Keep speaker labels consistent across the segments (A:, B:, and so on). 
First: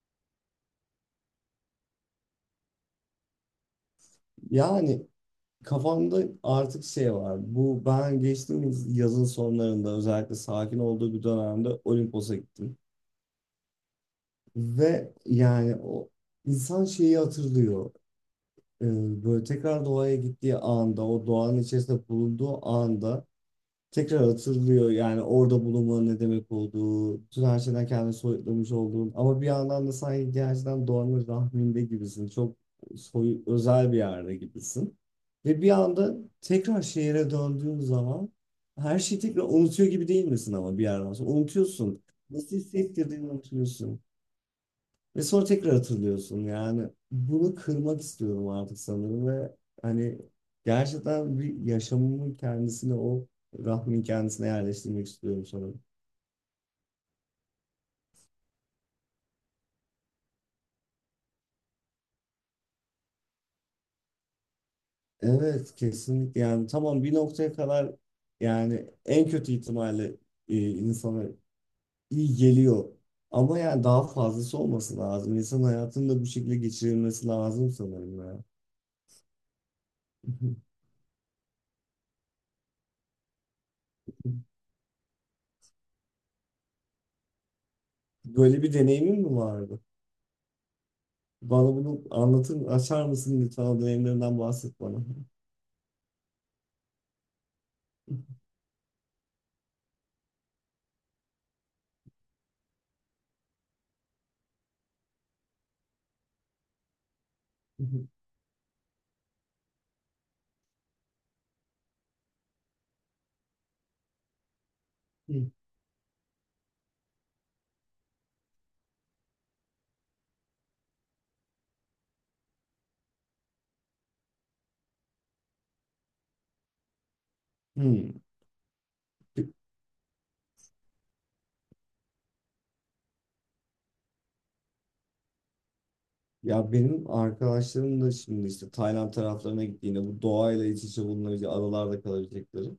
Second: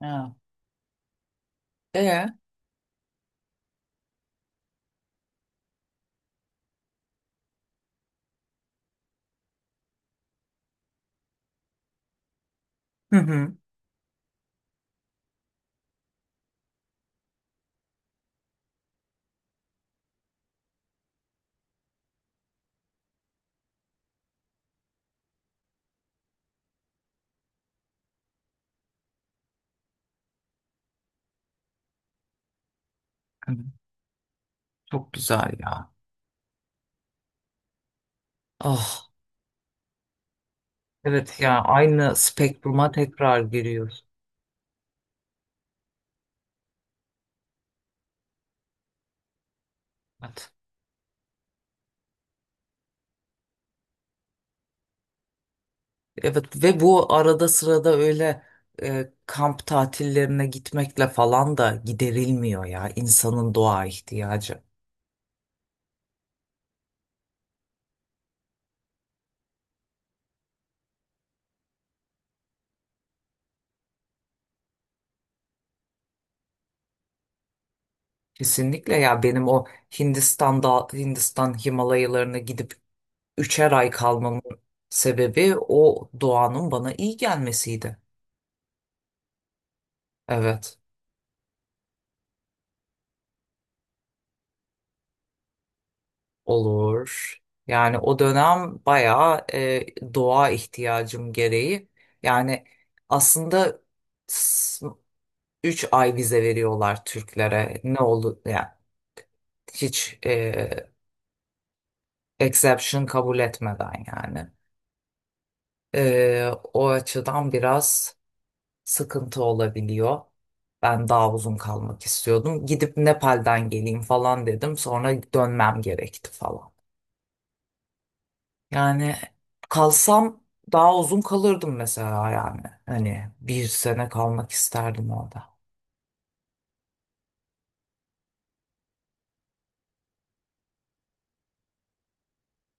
A: Ha. Ee?
B: Yani kafamda artık şey var. Bu ben geçtiğimiz yazın sonlarında özellikle sakin olduğu bir dönemde Olimpos'a gittim.
A: Hı hı.
B: Ve yani o insan şeyi hatırlıyor. Ee, böyle tekrar doğaya gittiği anda, o doğanın içerisinde bulunduğu anda tekrar hatırlıyor yani orada bulunmanın ne demek olduğu, bütün her şeyden kendini soyutlamış olduğun ama bir yandan da sanki gerçekten doğanın rahminde gibisin. Çok soy,
A: Hı,
B: özel bir yerde gibisin.
A: Çok güzel
B: Ve bir
A: ya.
B: anda tekrar şehire döndüğün zaman her
A: Ah,
B: şeyi tekrar unutuyor gibi değil misin ama bir yerden sonra?
A: evet ya,
B: Unutuyorsun.
A: aynı
B: Nasıl
A: spektruma
B: hissettirdiğini
A: tekrar
B: unutuyorsun.
A: giriyoruz.
B: Ve sonra tekrar hatırlıyorsun yani. Bunu kırmak istiyorum artık sanırım ve hani
A: Evet.
B: gerçekten bir yaşamımın kendisine o rahmin kendisine yerleştirmek istiyorum sanırım.
A: Evet ve bu arada sırada öyle kamp tatillerine gitmekle falan da giderilmiyor ya insanın doğa ihtiyacı.
B: Evet kesinlikle yani tamam bir noktaya kadar yani en kötü ihtimalle insana iyi geliyor. Ama yani daha fazlası olması lazım. İnsan hayatını da bu şekilde geçirilmesi lazım sanırım ya.
A: Kesinlikle ya, benim o Hindistan Himalayalarına gidip 3'er ay kalmamın sebebi o doğanın bana iyi gelmesiydi.
B: Böyle bir deneyimin mi vardı?
A: Evet.
B: Bana bunu anlatır, açar mısın lütfen o dönemlerinden bahset bana.
A: Olur. Yani o dönem bayağı doğa ihtiyacım gereği. Yani aslında 3 ay vize veriyorlar Türklere. Ne oldu? Yani hiç exception kabul etmeden yani. O açıdan biraz sıkıntı olabiliyor. Ben daha uzun kalmak istiyordum. Gidip Nepal'den geleyim falan dedim. Sonra dönmem gerekti falan.
B: Hmm.
A: Yani kalsam daha uzun kalırdım mesela yani. Hani bir sene kalmak isterdim orada.
B: Ya benim arkadaşlarım da şimdi işte Tayland taraflarına gittiğinde bu doğayla iç içe bulunabilecek adalarda kalabilecekleri.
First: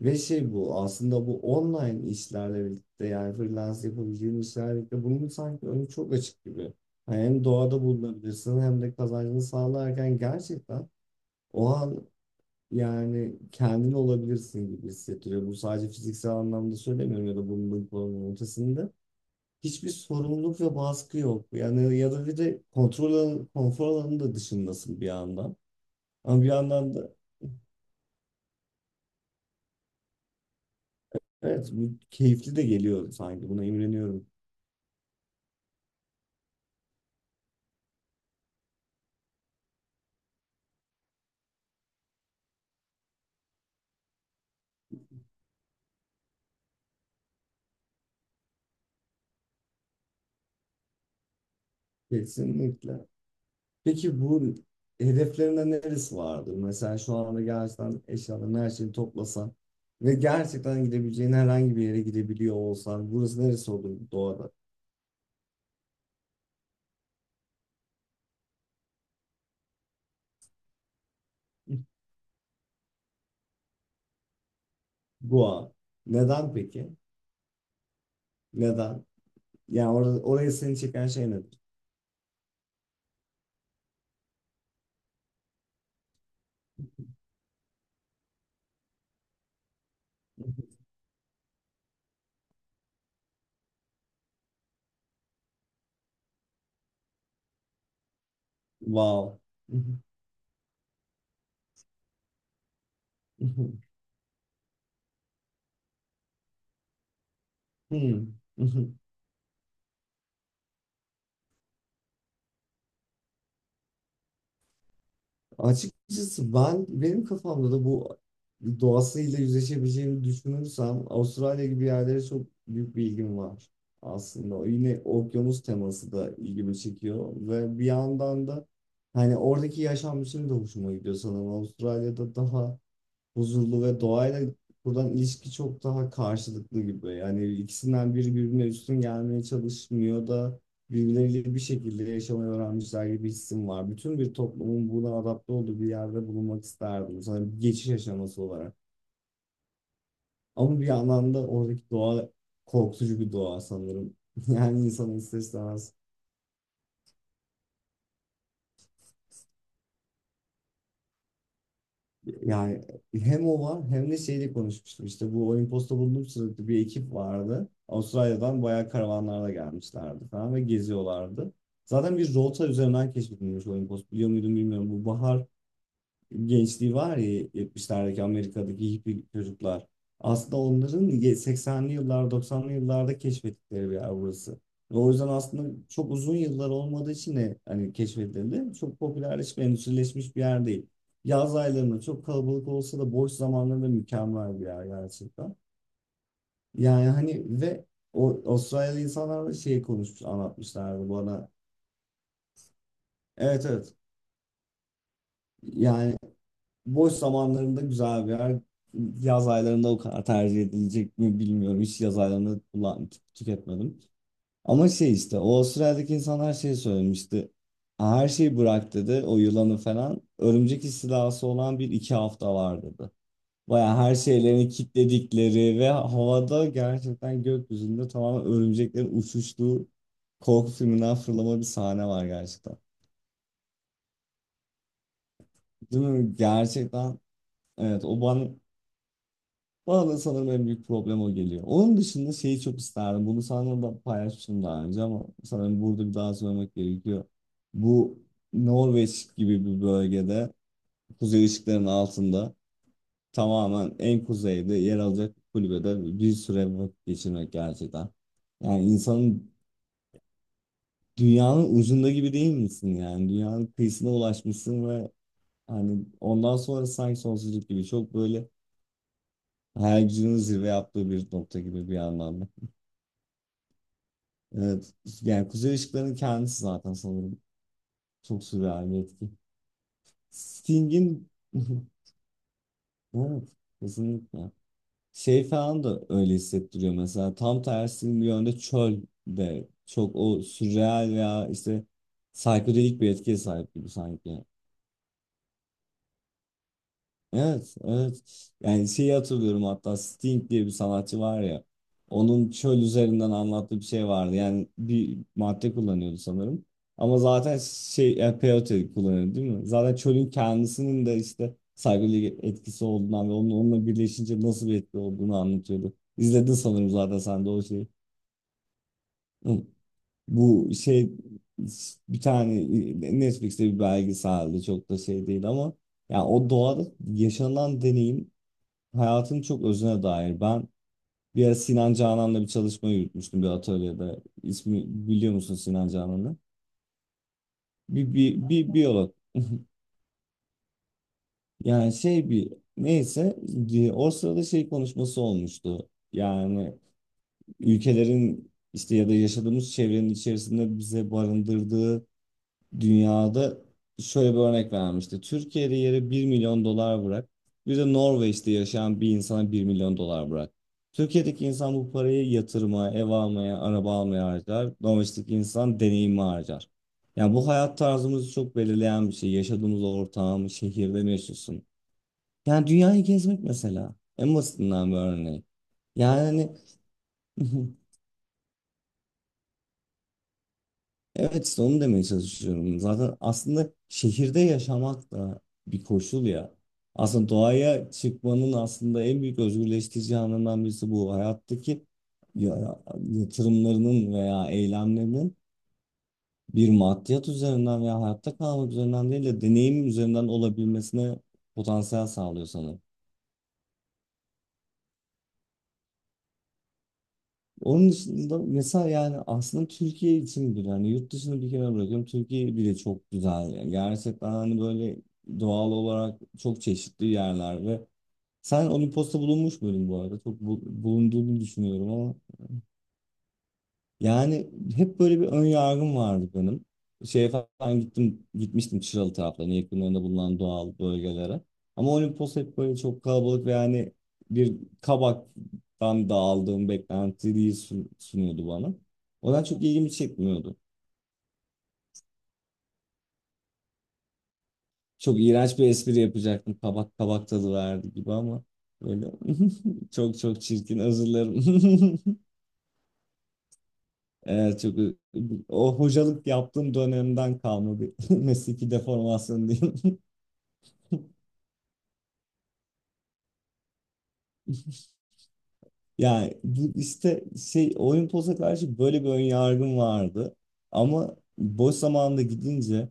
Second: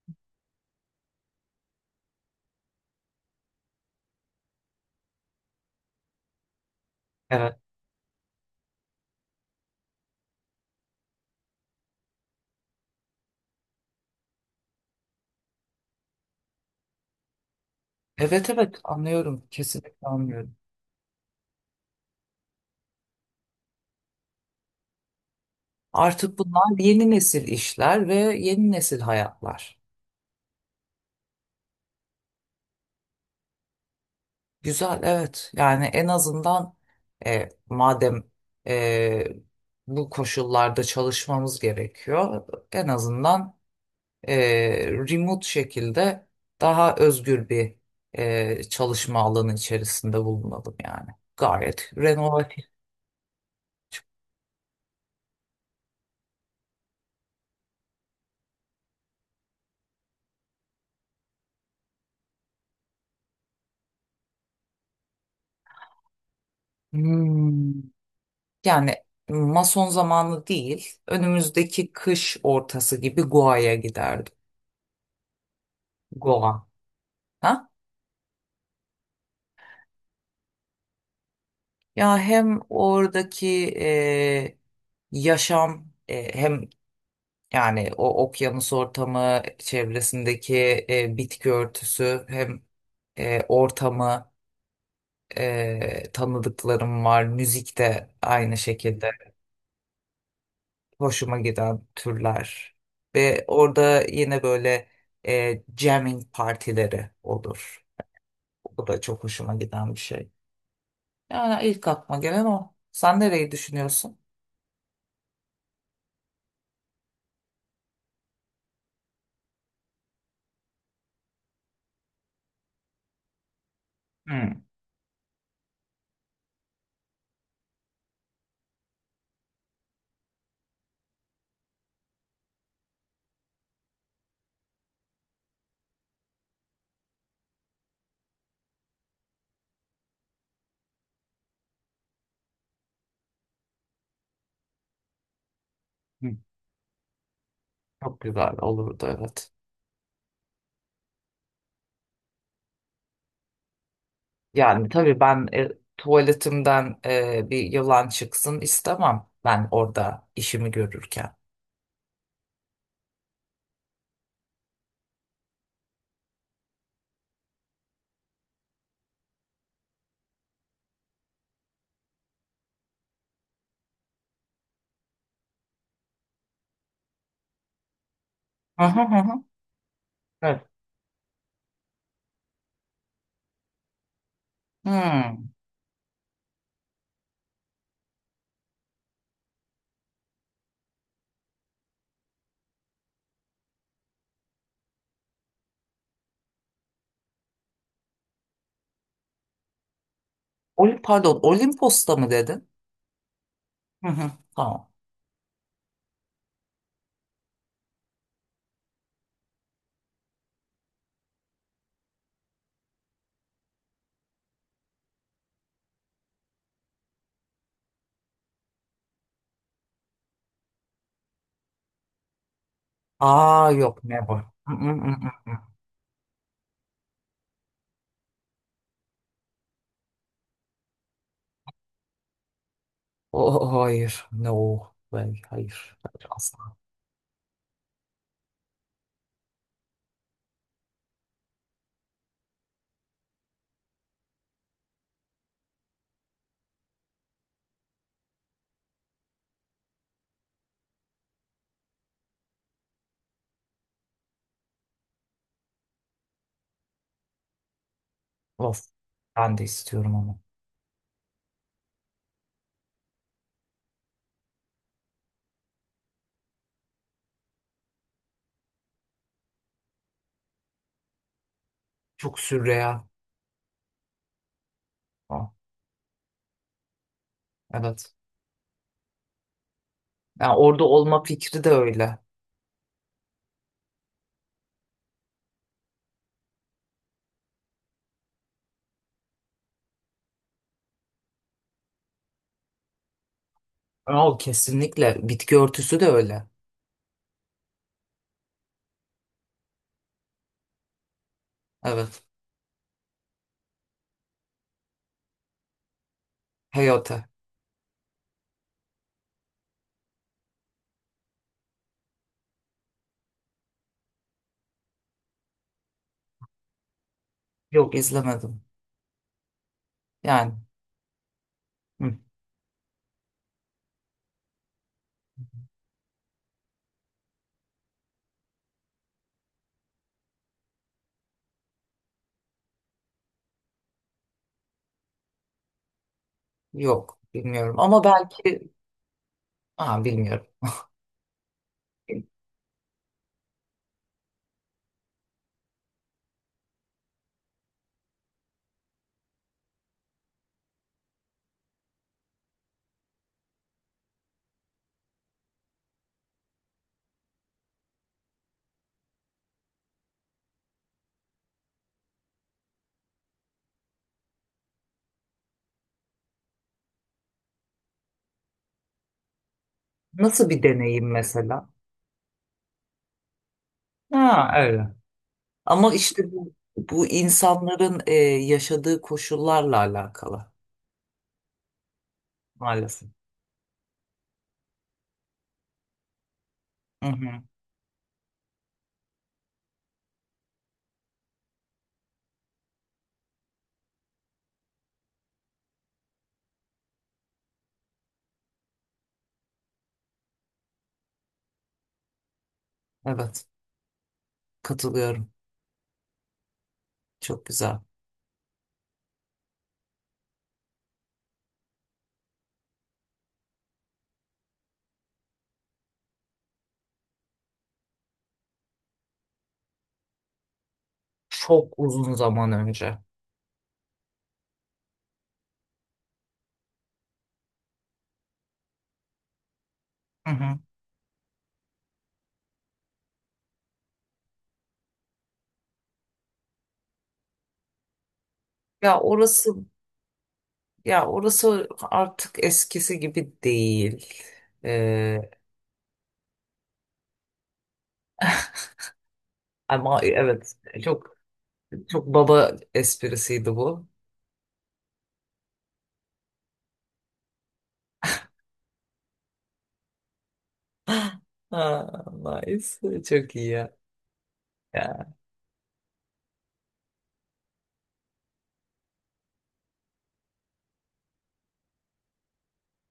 B: Ve şey bu aslında bu online işlerle birlikte yani freelance yapabileceğin işlerle birlikte bunun sanki önü çok açık gibi. Yani hem
A: Evet.
B: doğada bulunabilirsin hem de kazancını sağlarken gerçekten o an yani kendin olabilirsin gibi hissettiriyor. Bu sadece fiziksel anlamda söylemiyorum ya da bunun
A: Evet evet,
B: ötesinde.
A: anlıyorum.
B: Hiçbir
A: Kesinlikle anlıyorum.
B: sorumluluk ve baskı yok. Yani ya da bir de kontrol alanı, konfor alanının da dışındasın bir yandan.
A: Artık
B: Ama bir
A: bunlar
B: yandan
A: yeni
B: da
A: nesil işler ve yeni nesil hayatlar.
B: evet bu keyifli de geliyor sanki. Buna imreniyorum.
A: Güzel, evet. Yani en azından madem e, bu koşullarda çalışmamız gerekiyor, en azından e, remote şekilde daha özgür bir çalışma alanı içerisinde bulunalım yani. Gayet renovatif.
B: Kesinlikle. Peki bu hedeflerinde neresi vardır? Mesela şu anda gerçekten eşyalarını her şeyi toplasan ve gerçekten gidebileceğin herhangi bir yere gidebiliyor olsan burası neresi olur doğada?
A: Hmm. Yani mason zamanı değil, önümüzdeki kış ortası gibi Goa'ya giderdim.
B: Goa.
A: Goa.
B: Neden peki?
A: Ha?
B: Neden? Yani orada, orayı seni çeken şey nedir?
A: Ya hem oradaki e, yaşam hem yani o okyanus ortamı çevresindeki bitki örtüsü hem ortamı tanıdıklarım var. Müzik de aynı şekilde
B: Wow.
A: hoşuma giden türler. Ve orada yine böyle jamming partileri olur.
B: Hmm.
A: O da çok hoşuma giden bir şey. Yani ilk aklıma gelen o. Sen nereyi düşünüyorsun?
B: Açıkçası ben benim kafamda da bu doğasıyla yüzleşebileceğimi düşünürsem Avustralya gibi yerlere çok büyük bir ilgim var aslında. O yine okyanus teması da ilgimi çekiyor ve bir yandan da hani oradaki yaşam biçimi de hoşuma gidiyor sanırım. Avustralya'da daha huzurlu ve doğayla buradan ilişki çok daha karşılıklı gibi. Yani ikisinden biri birbirine üstün gelmeye çalışmıyor da birbirleriyle bir şekilde yaşamayı öğrenmişler gibi hissim var. Bütün bir toplumun buna adapte olduğu bir yerde
A: Hmm.
B: bulunmak isterdim. Sanırım bir geçiş
A: Çok
B: aşaması
A: güzel
B: olarak.
A: olurdu, evet.
B: Ama bir yandan da oradaki doğa korkutucu bir doğa sanırım. Yani
A: Yani
B: insanın
A: tabii
B: ister
A: ben
B: istemez
A: tuvaletimden bir yılan çıksın istemem ben orada işimi görürken.
B: yani hem o var hem de şeyle konuşmuştum. İşte bu Olimpos'ta bulunduğum sırada bir ekip vardı. Avustralya'dan bayağı karavanlarla gelmişlerdi falan ve geziyorlardı. Zaten bir rota üzerinden keşfedilmiş Olimpos. Biliyor muydum bilmiyorum. Bu bahar gençliği var ya 70'lerdeki
A: Hı
B: Amerika'daki
A: hı hı.
B: hippie
A: Hı.
B: çocuklar. Aslında
A: Evet.
B: onların 80'li yıllar 90'lı yıllarda keşfettikleri bir yer burası. Ve o yüzden
A: Hmm.
B: aslında çok uzun yıllar olmadığı için de hani keşfedildi. Çok popülerleşmiş, endüstrileşmiş bir yer değil. Yaz aylarında çok kalabalık olsa da boş zamanlarında mükemmel bir yer gerçekten. Yani hani ve o Avustralyalı insanlar da şey konuşmuş, anlatmışlardı
A: Pardon,
B: bana.
A: Olimpos'ta mı dedin?
B: Evet, evet.
A: Hı hı. Tamam.
B: Yani boş zamanlarında güzel bir yer. Yaz aylarında o kadar tercih edilecek mi bilmiyorum. Hiç yaz aylarında tüketmedim. Ama şey işte o Avustralya'daki insanlar şey söylemişti. Her şeyi bırak dedi o yılanı falan. Örümcek istilası olan bir iki hafta var dedi.
A: Aa, yok,
B: Baya her
A: never.
B: şeylerini
A: Mm, mm, mm, mm, mm.
B: kilitledikleri ve havada gerçekten gökyüzünde tamamen örümceklerin uçuştuğu korku filminden fırlama bir sahne var gerçekten.
A: Oh, hayır. No. Hayır. Hayır.
B: Değil
A: Hayır,
B: mi?
A: asla.
B: Gerçekten evet o bana bana da sanırım en büyük problem o geliyor. Onun dışında şeyi çok isterdim. Bunu sana da paylaşmıştım daha önce ama sanırım burada bir daha söylemek gerekiyor. Bu Norveç gibi bir bölgede kuzey ışıklarının altında tamamen en kuzeyde yer alacak bir kulübede bir süre vakit geçirmek gerçekten.
A: Of.
B: Yani insanın
A: Ben de istiyorum ama...
B: dünyanın ucunda gibi değil misin yani? Dünyanın kıyısına ulaşmışsın ve hani ondan sonra sanki sonsuzluk gibi çok böyle hayal gücünün zirve yaptığı bir nokta gibi bir
A: Çok
B: anlamda.
A: sürreal.
B: Evet. Yani
A: Oh,
B: Kuzey Işıkları'nın kendisi zaten sanırım.
A: evet.
B: Çok sürreal bir etki.
A: Yani orada
B: Sting'in
A: olma fikri de öyle.
B: evet, kesinlikle. Şey falan da öyle hissettiriyor mesela. Tam tersi bir yönde çöl de çok o sürreal veya işte psikodelik bir etkiye sahip gibi
A: O
B: sanki.
A: kesinlikle. Bitki örtüsü de öyle.
B: Evet, evet. Yani şeyi hatırlıyorum hatta Sting diye bir sanatçı var ya.
A: Evet.
B: Onun çöl üzerinden anlattığı bir şey vardı. Yani bir madde kullanıyordu sanırım. Ama
A: Hayata.
B: zaten şey yani peyote kullanıyordu değil mi? Zaten çölün kendisinin de işte saygılı etkisi olduğundan ve onun onunla birleşince nasıl bir etki olduğunu anlatıyordu. İzledin sanırım zaten sen de o şeyi.
A: Yok, izlemedim.
B: Hı.
A: Yani
B: Bu şey
A: hı,
B: bir tane Netflix'te bir belgeseldi çok da şey değil ama yani o doğada yaşanan deneyim hayatın çok özüne dair. Ben bir ara Sinan Canan'la bir çalışma yürütmüştüm bir atölyede. İsmi biliyor musun Sinan Canan'ı?
A: yok bilmiyorum. Ama
B: Bir, bir,
A: belki...
B: bir biyolog.
A: Aa, bilmiyorum.
B: Yani şey bir neyse o sırada şey konuşması olmuştu. Yani ülkelerin işte ya da yaşadığımız çevrenin içerisinde bize barındırdığı dünyada şöyle bir örnek vermişti. Türkiye'de yere 1.000.000 dolar bırak. Bir de Norveç'te yaşayan bir insana 1.000.000 dolar bırak. Türkiye'deki insan bu parayı yatırmaya, ev almaya, araba almaya harcar. Norveç'teki insan deneyimi harcar. Yani bu hayat tarzımızı çok belirleyen bir şey. Yaşadığımız
A: Nasıl
B: ortam,
A: bir
B: şehirde
A: deneyim
B: mi yaşıyorsun?
A: mesela?
B: Yani dünyayı gezmek mesela. En
A: Ha,
B: basitinden
A: öyle.
B: bir örneği.
A: Ama işte bu,
B: Yani
A: bu insanların yaşadığı koşullarla alakalı
B: evet işte onu demeye çalışıyorum.
A: maalesef.
B: Zaten aslında şehirde yaşamak da bir koşul ya.
A: Hı
B: Aslında
A: hı.
B: doğaya çıkmanın aslında en büyük özgürleştirici anından birisi bu. Hayattaki ya- yatırımlarının veya eylemlerinin bir maddiyat üzerinden veya hayatta kalmak üzerinden değil de deneyim üzerinden olabilmesine potansiyel sağlıyor sana.
A: Evet, katılıyorum. Çok güzel.
B: Onun dışında mesela yani aslında Türkiye için bile hani yurt dışını bir kenara bırakıyorum. Türkiye bile çok güzel. Yani gerçekten hani böyle doğal olarak çok çeşitli yerler ve sen Olimpos'ta bulunmuş muydun bu arada? Çok bulunduğunu
A: Çok uzun
B: düşünüyorum
A: zaman önce.
B: yani hep böyle bir ön yargım vardı benim. Şeye falan gittim, gitmiştim Çıralı taraflarına, yakınlarında
A: Hı
B: bulunan
A: hı.
B: doğal bölgelere. Ama Olimpos hep böyle çok kalabalık ve yani bir kabaktan da aldığım beklentiyi sunuyordu bana.
A: Ya
B: O da
A: orası...
B: çok ilgimi çekmiyordu.
A: Ya orası artık eskisi gibi değil.
B: Çok
A: Ee,
B: iğrenç bir espri yapacaktım. Kabak kabak tadı verdi gibi ama böyle
A: ama
B: çok çok
A: evet,
B: çirkin, özür
A: çok
B: dilerim.
A: çok baba esprisiydi bu.
B: Evet, çok o hocalık yaptığım dönemden kalma bir mesleki deformasyon diyeyim.
A: Ha, nice. Çok iyi ya. Ya,
B: Yani bu işte şey Olimpos'a karşı böyle bir ön yargım vardı. Ama boş zamanında gidince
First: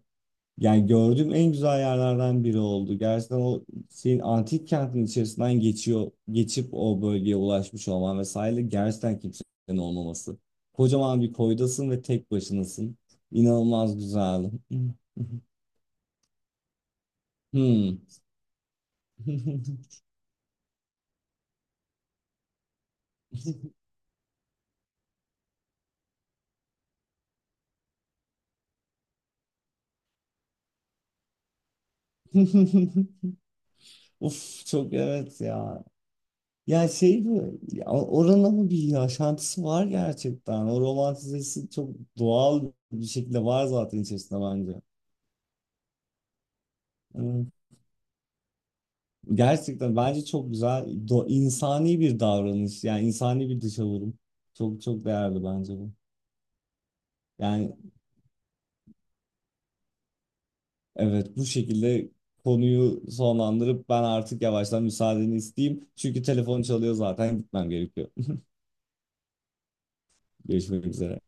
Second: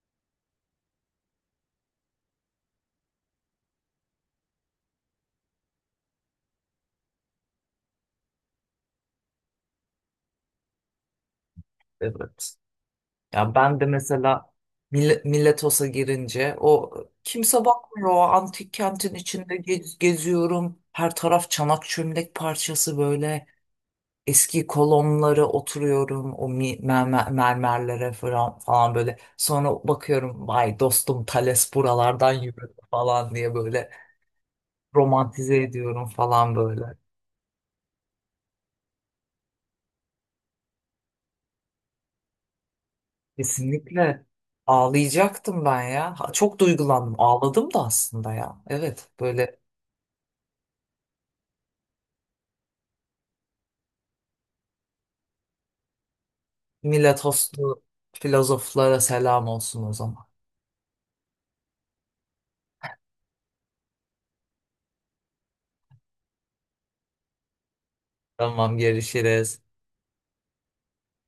B: yani gördüğüm en güzel yerlerden biri oldu. Gerçekten o şeyin antik kentin içerisinden geçiyor, geçip o bölgeye ulaşmış olman vesaire gerçekten kimsenin olmaması. Kocaman bir koydasın ve tek
A: evet.
B: başınasın.
A: Ya ben de
B: İnanılmaz
A: mesela
B: güzeldi.
A: Miletos'a girince o, kimse
B: Hmm.
A: bakmıyor. O antik kentin içinde geziyorum. Her taraf çanak çömlek parçası böyle. Eski kolonlara oturuyorum o mermerlere falan, falan böyle. Sonra bakıyorum, vay dostum, Thales buralardan yürüdü falan diye böyle
B: Uf çok evet
A: romantize
B: ya.
A: ediyorum falan
B: Yani
A: böyle.
B: şey mi? Ya oranın ama bir yaşantısı var gerçekten. O romantizesi çok doğal bir şekilde var zaten
A: Kesinlikle
B: içerisinde bence.
A: ağlayacaktım ben ya. Ha, çok duygulandım.
B: Hmm.
A: Ağladım da aslında ya. Evet böyle...
B: Gerçekten bence çok güzel, insani bir davranış. Yani insani bir dışavurun. Çok çok değerli bence bu. Yani
A: Miletoslu filozoflara selam olsun o zaman.
B: evet bu şekilde konuyu sonlandırıp ben artık yavaştan müsaadeni isteyeyim. Çünkü telefon çalıyor zaten gitmem gerekiyor.
A: Tamam, görüşürüz.
B: Görüşmek üzere.